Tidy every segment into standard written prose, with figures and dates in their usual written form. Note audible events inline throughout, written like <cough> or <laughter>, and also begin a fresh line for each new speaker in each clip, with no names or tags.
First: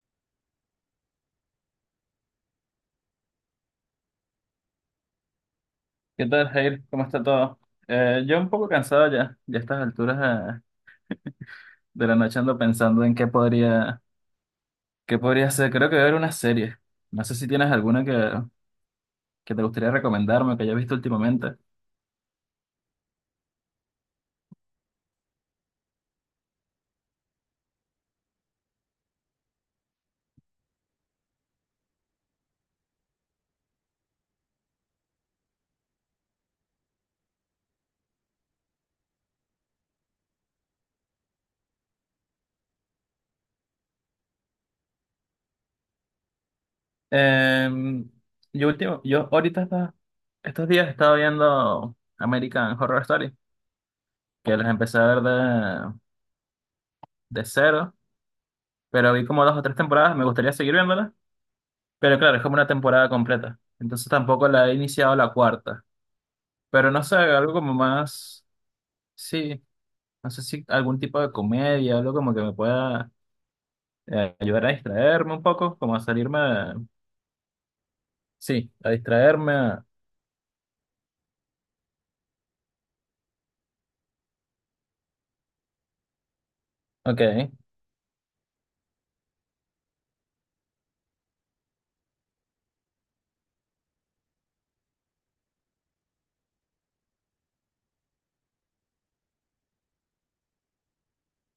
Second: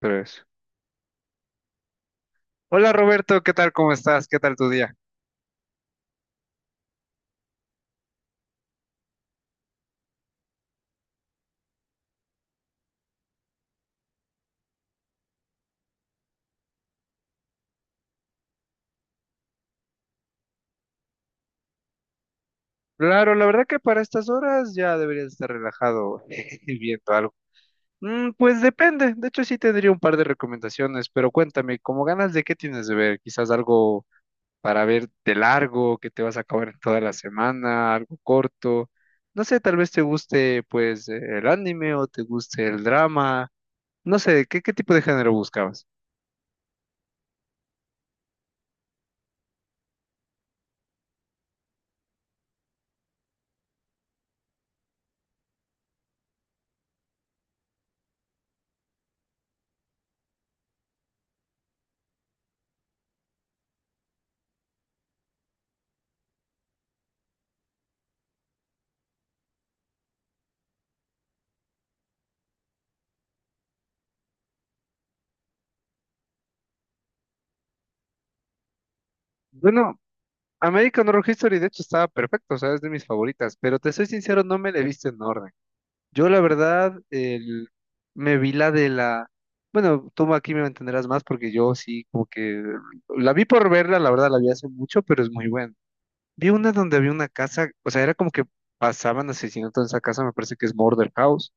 Tres. Hola Roberto, ¿qué tal? ¿Cómo estás? ¿Qué tal tu día?
¿Qué tal, Jair? ¿Cómo está todo? Yo un poco cansado ya a estas alturas eh, de la noche ando pensando en qué podría hacer. Creo que voy a ver una serie. No sé si tienes alguna que te gustaría recomendarme o que hayas visto últimamente.
Claro, la verdad que para estas horas ya deberías estar relajado <laughs> y viendo algo. Pues depende, de hecho sí tendría un par de recomendaciones, pero cuéntame, ¿cómo ganas de qué tienes de ver? Quizás algo para ver de largo, que te vas a acabar en toda la semana, algo corto. No sé, tal vez te guste pues el anime o te guste el drama. No sé, ¿qué tipo de género buscabas?
Eh, yo ahorita estos días he estado viendo American Horror Story, que las empecé a ver de cero, pero vi como dos o tres temporadas, me gustaría seguir viéndolas, pero claro, es como una temporada completa. Entonces tampoco la he iniciado la cuarta. Pero no sé, algo como más. Sí, no sé si algún tipo de comedia, algo como que me pueda ayudar a distraerme un poco, como a sí, a distraerme.
Bueno, American Horror History, de hecho, estaba perfecto, o sea, es de mis favoritas, pero te soy sincero, no me la he visto en orden. Yo, la verdad,
Ok.
me vi la de la... Bueno, tú aquí me entenderás más porque yo sí, como que la vi por verla, la verdad, la vi hace mucho, pero es muy buena. Vi una donde había una casa, o sea, era como que pasaban asesinatos en esa casa, me parece que es Murder House.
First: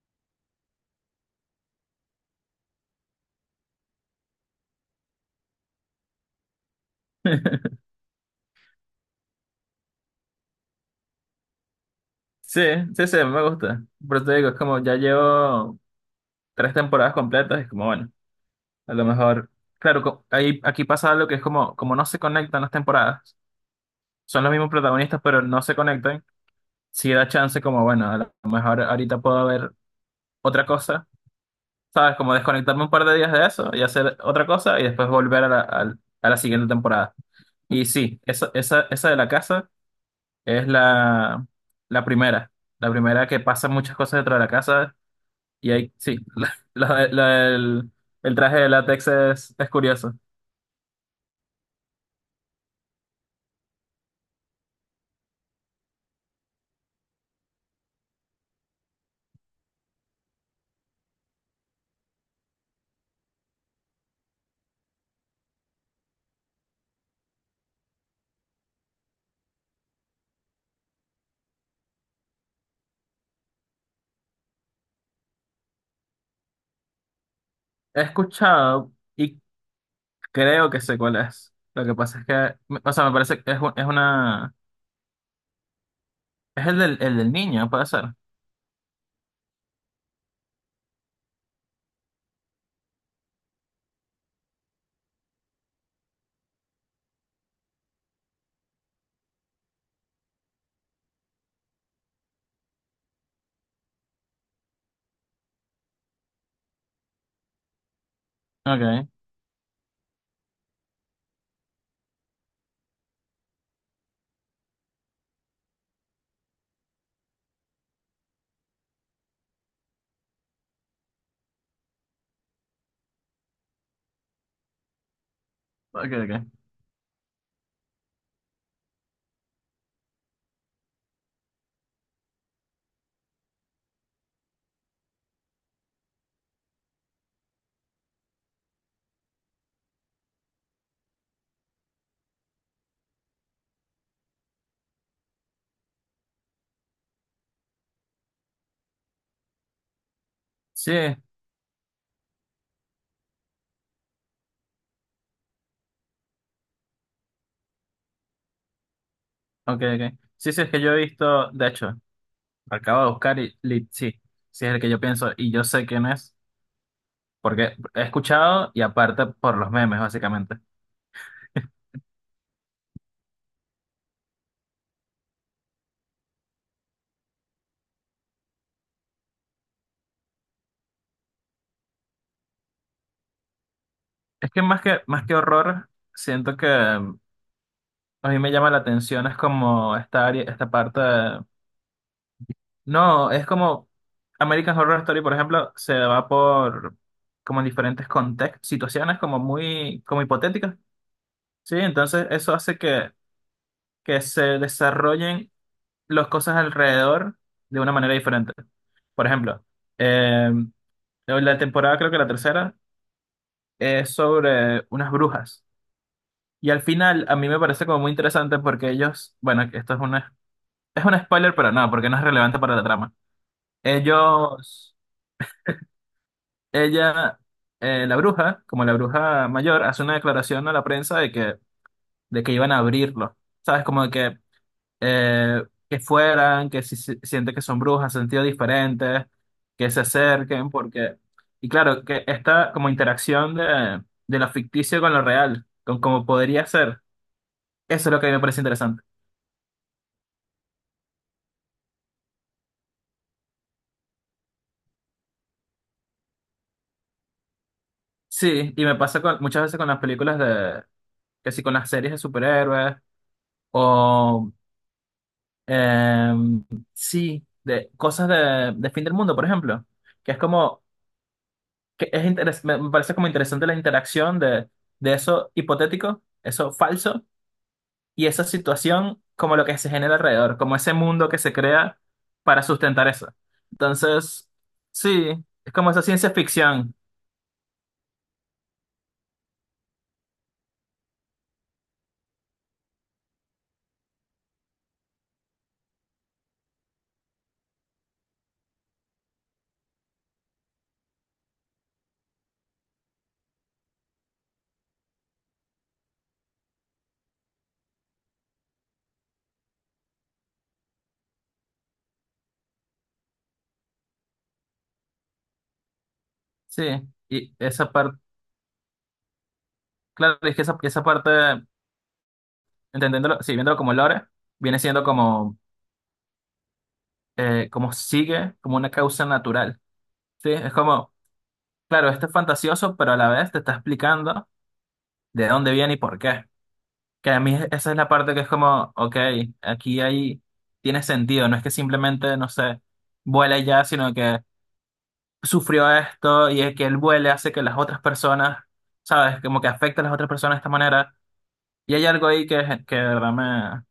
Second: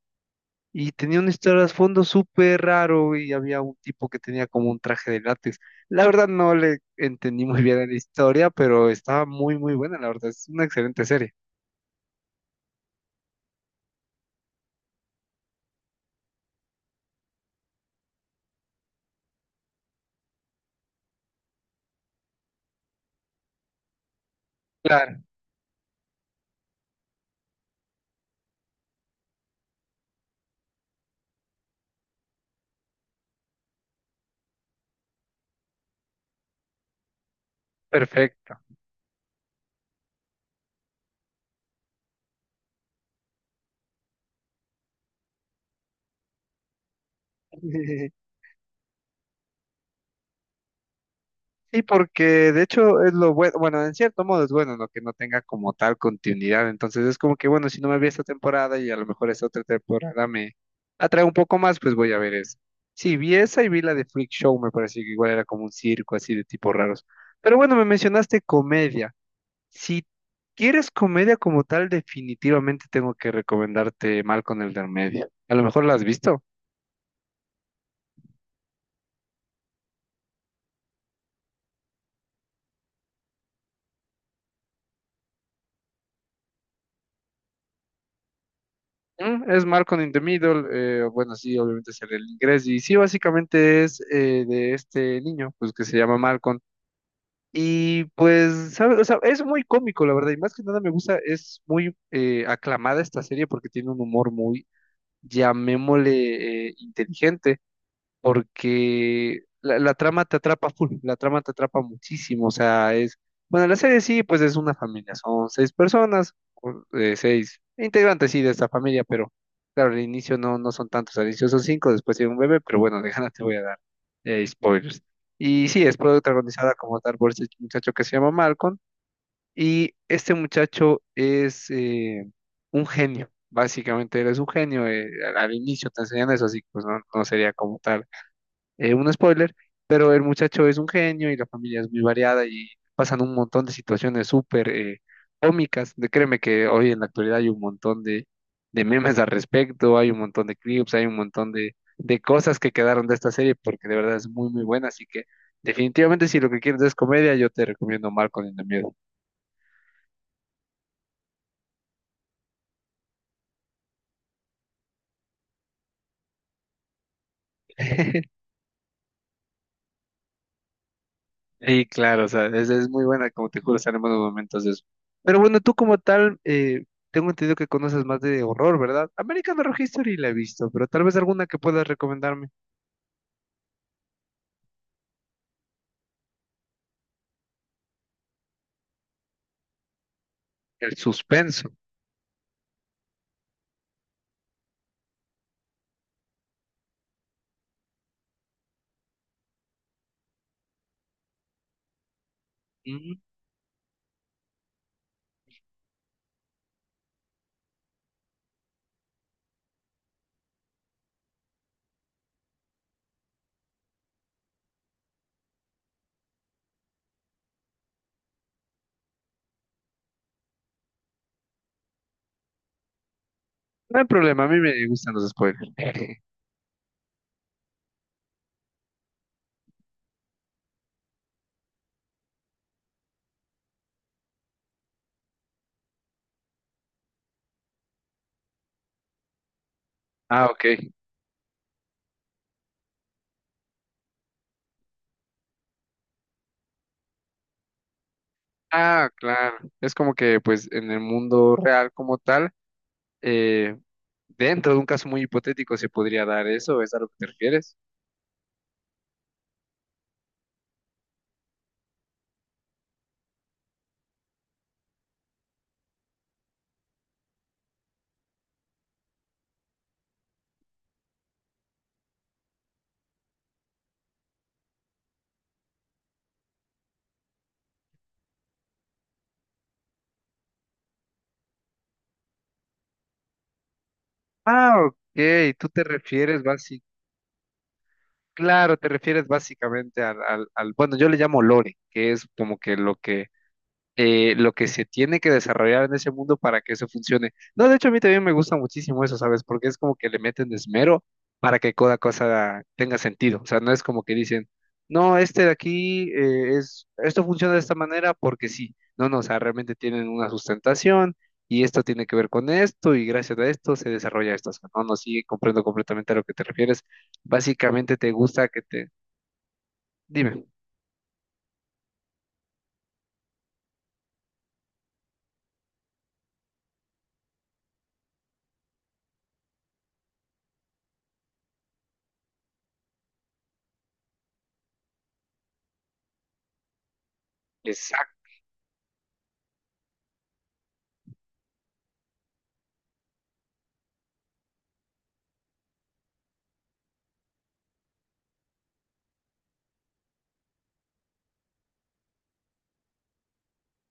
Y tenía un trasfondo súper raro y había un tipo que tenía como un traje de látex. La verdad no le entendí muy
<laughs>
bien la historia, pero estaba muy buena, la verdad. Es una excelente serie.
Sí, sí, me gusta. Pero te digo, es como ya llevo tres temporadas completas, es como bueno, a lo mejor. Claro, ahí, aquí pasa algo que es como, como no se conectan las temporadas, son los mismos protagonistas,
Claro,
pero no se conectan. Sí da chance, como bueno, a lo mejor ahorita puedo ver otra cosa, ¿sabes? Como desconectarme un par de días de eso y hacer otra cosa y después volver a a la siguiente temporada. Y sí,
perfecto.
esa de la casa es la primera. La primera que pasa muchas cosas dentro de la casa y ahí, sí, <laughs> la- la- la- el,
<laughs>
el traje de látex es curioso.
Sí, porque de hecho es lo bueno, bueno, en cierto modo es bueno, ¿no? Que no tenga como tal continuidad. Entonces es como que, bueno, si no me vi esta temporada y a lo mejor esta otra temporada me atrae un poco más, pues voy a ver eso. Sí, vi esa y vi la de Freak Show, me pareció que igual era como un circo así de tipos raros. Pero bueno, me mencionaste comedia. Si quieres comedia como tal, definitivamente tengo que recomendarte Malcolm el del medio. A lo mejor la has visto.
He escuchado y creo que sé cuál es. Lo que pasa es que, o sea, me parece que es, es una... Es el el del niño, puede ser.
Es Malcolm in the Middle, bueno, sí, obviamente es el inglés, y sí, básicamente es de este niño, pues que se llama Malcolm, y pues, ¿sabes? O sea, es muy cómico, la verdad, y más que nada me gusta, es muy aclamada esta serie porque tiene un humor muy, llamémosle, inteligente,
Ok,
porque la trama te atrapa <laughs> full, la trama te atrapa muchísimo, o sea, es, bueno, la serie sí, pues es una familia, son seis personas, o, seis integrantes sí de esta familia, pero claro, al inicio no, no son tantos, al inicio son cinco, después tiene un bebé, pero bueno, de ganas te voy a dar spoilers. Y sí, es
ok.
protagonizada como tal por este muchacho que se llama Malcolm, y este muchacho es un genio. Básicamente, él es un genio, al inicio te enseñan eso, así que pues no, no sería como tal un spoiler, pero el muchacho es un genio y la familia es muy variada y pasan un montón de situaciones súper cómicas. De, créeme que hoy en la actualidad hay un montón de memes al respecto, hay un montón de
Sí,
clips, hay un montón de cosas que quedaron de esta serie porque de verdad es muy buena. Así que definitivamente si lo que quieres es comedia, yo te recomiendo Marco en el miedo.
ok. Sí, sí, es que yo he visto, de hecho, acabo de buscar y, sí, sí es el que yo pienso y yo sé quién es, porque he
<laughs>
escuchado y aparte por los memes, básicamente.
Y claro, o sea, es muy buena, como te juro, salen buenos momentos de eso. Pero bueno, tú como tal, tengo entendido que conoces más de horror, ¿verdad? American Horror History la he visto, pero tal vez alguna que puedas recomendarme.
Es que más que horror, siento que a mí me llama la atención, es como esta área, esta
El
parte.
suspenso.
No, es como American Horror Story, por ejemplo, se va por como en diferentes contextos, situaciones como muy, como hipotéticas, ¿sí? Entonces eso hace
Mm,
que se desarrollen las cosas alrededor de una manera diferente. Por ejemplo, eh, la temporada, creo que la tercera, es sobre unas brujas. Y al final, a mí me parece como muy interesante porque ellos, bueno, esto es una, es un spoiler, pero no, porque no es relevante para la trama.
No hay problema, a mí me
Ellos,
gustan los spoilers. <laughs>
ella, la bruja, como la bruja mayor, hace una declaración a la prensa de que iban a abrirlo. ¿Sabes? Como de eh, que fueran, que siente que son brujas, sentido diferentes, que se
Ah, ok.
acerquen, porque, y claro, que esta como interacción de lo ficticio con lo real, con cómo podría ser, eso es lo que a mí me parece interesante.
Ah, claro. Es como que, pues, en el mundo real como tal, eh, dentro de un caso muy hipotético se podría dar eso, ¿es a lo que te refieres?
Sí, y me pasa muchas veces con las películas de, que sí, con las series de superhéroes, o, em, sí, de cosas de fin del mundo, por ejemplo, que es como... que me parece como interesante la interacción de eso hipotético, eso falso, y esa situación como lo que se genera alrededor, como ese mundo que se crea para sustentar eso. Entonces,
Ah,
sí,
ok. Tú
es
te
como esa ciencia
refieres, básicamente.
ficción,
Claro, te refieres básicamente bueno, yo le llamo lore, que es como que lo que lo que se tiene que desarrollar en ese mundo para que eso funcione. No, de hecho a mí también me gusta muchísimo eso, ¿sabes? Porque es como que le meten esmero para que cada cosa tenga sentido. O sea, no es como que dicen, no, este de aquí es, esto funciona de esta manera porque sí. No, no, o sea, realmente tienen una sustentación y esto tiene que ver con esto y gracias a esto se desarrolla esto. O sea, no, no, sí, comprendo completamente a lo que te refieres.
sí, y esa
Básicamente te
parte,
gusta que te...
claro,
Dime.
es que esa parte, entendiéndolo, sí, viéndolo como lore, viene siendo como, como sigue, como una causa natural, sí, es como, claro, esto es fantasioso, pero a la vez te está explicando de dónde viene y por qué. Que a mí esa es la parte que es como, ok, aquí hay, tiene sentido, no es que simplemente, no sé, vuele ya, sino que sufrió esto y es que él vuele hace que las otras personas, ¿sabes? Como que afecta a las otras personas de esta manera. Y hay algo ahí que de verdad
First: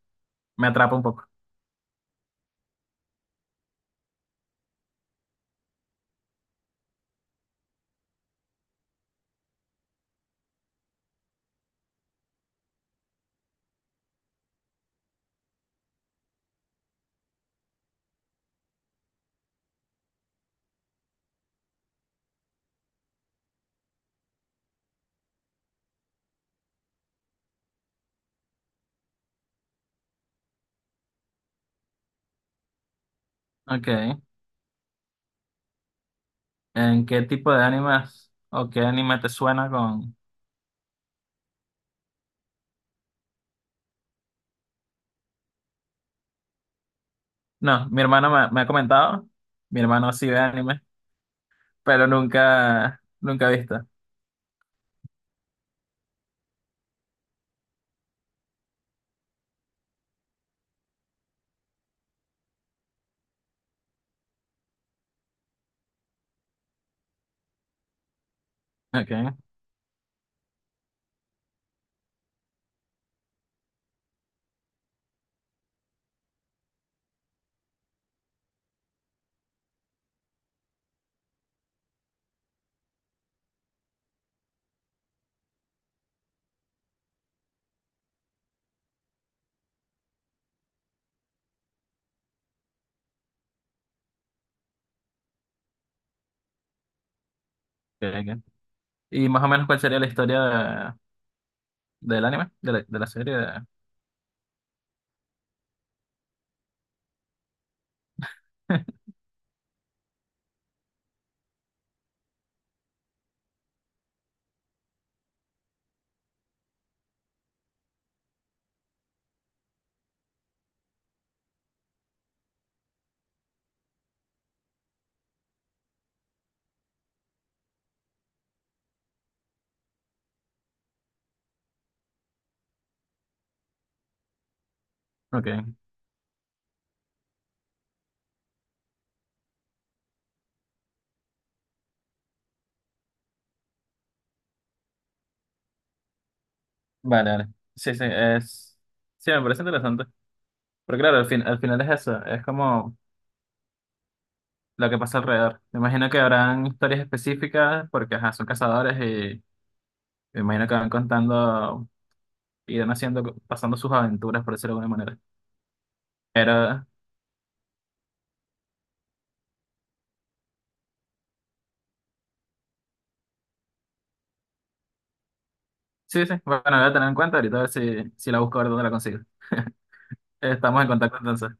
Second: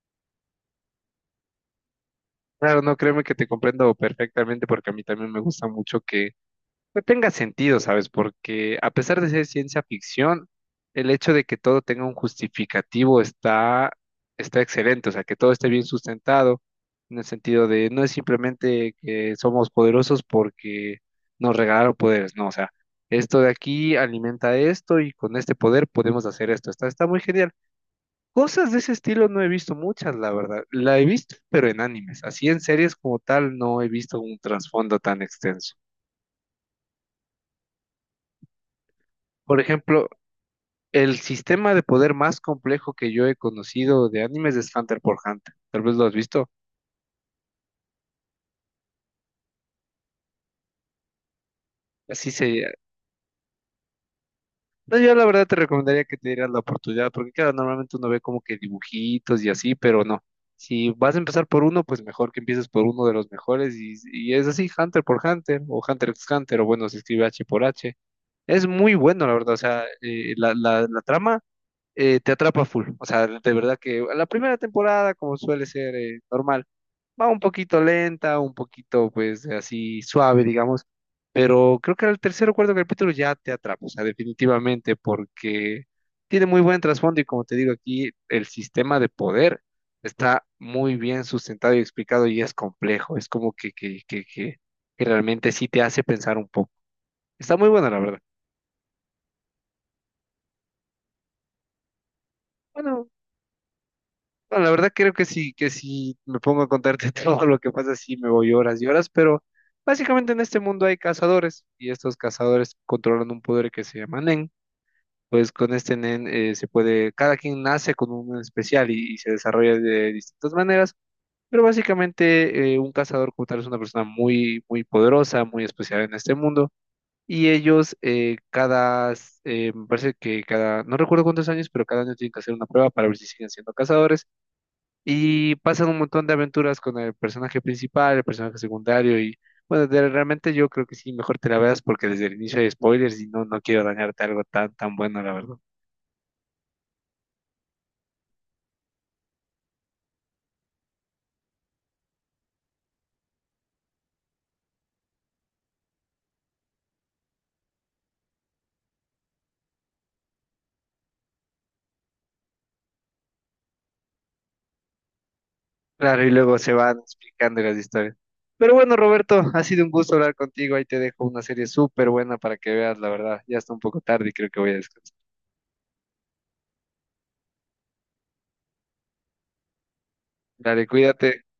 me atrapa un poco.
Claro, no, créeme que te comprendo perfectamente porque a mí también me gusta mucho que pues, tenga sentido, ¿sabes? Porque a pesar de ser ciencia ficción, el hecho de que todo tenga un justificativo está, está excelente, o sea, que todo esté bien sustentado en el sentido de no es simplemente que somos poderosos porque nos regalaron poderes, no, o sea, esto de aquí alimenta esto y con este poder podemos hacer esto, está, está muy genial. Cosas de ese estilo no he visto muchas, la verdad. La he visto, pero en animes. Así en series como tal no he
Ok,
visto un trasfondo tan extenso.
¿en qué tipo de animes o qué anime te
Por
suena
ejemplo,
con...?
el sistema de poder más complejo que yo he conocido de animes es Hunter por Hunter. Tal vez lo has visto.
No, mi hermano me ha comentado, mi hermano sí ve anime, pero
Así sería.
nunca ha visto.
No, yo la verdad te recomendaría que te dieras la oportunidad, porque claro, normalmente uno ve como que dibujitos y así, pero no. Si vas a empezar por uno, pues mejor que empieces por uno de los mejores y es así, Hunter por Hunter o Hunter x Hunter o bueno, se escribe H por H. Es muy
Ok,
bueno, la
ok,
verdad. O sea, la trama te atrapa full. O sea, de verdad que la primera temporada, como suele ser normal, va un poquito lenta, un poquito, pues, así suave, digamos. Pero creo que al tercer o cuarto capítulo ya te atrapa. O sea, definitivamente, porque tiene muy buen trasfondo y como te digo aquí, el sistema de poder está muy bien sustentado y explicado y es complejo. Es como que realmente sí te hace pensar un poco. Está muy bueno la verdad.
ok. Y más o menos cuál sería la historia ¿del anime? ¿De de la
Bueno,
serie?
Bueno, la verdad creo que sí, que si me pongo a contarte <laughs> todo lo que pasa, sí me voy horas y horas,
<laughs>
pero básicamente en este mundo hay cazadores y estos cazadores controlan un poder que se llama Nen. Pues con este Nen se puede, cada quien nace con un Nen especial y se desarrolla de distintas maneras, pero básicamente un cazador como tal es una persona muy poderosa, muy especial en este mundo. Y ellos eh, me parece que cada, no recuerdo cuántos años, pero cada año tienen que hacer una prueba para ver si siguen siendo cazadores y
Ok,
pasan un montón de aventuras con el personaje principal, el personaje secundario y bueno, realmente yo creo que sí, mejor te la veas porque desde el inicio hay spoilers y no, no quiero dañarte algo tan, tan bueno, la verdad.
vale. Sí, sí, es... Sí, me parece interesante. Pero claro, al final es eso, es como lo que pasa alrededor. Me imagino que habrán historias específicas porque, ajá, son cazadores y me imagino que van contando, irán haciendo, pasando sus aventuras, por decirlo de alguna manera.
Claro, y luego se
Pero
van explicando las historias. Pero bueno, Roberto, ha sido un gusto hablar contigo. Ahí te dejo una serie súper buena para que veas, la verdad. Ya está un poco tarde y creo que voy a descansar.
sí, sí, bueno, la voy a tener en cuenta ahorita a ver si la busco a ver dónde la consigo. Estamos
Dale,
en contacto
cuídate.
entonces.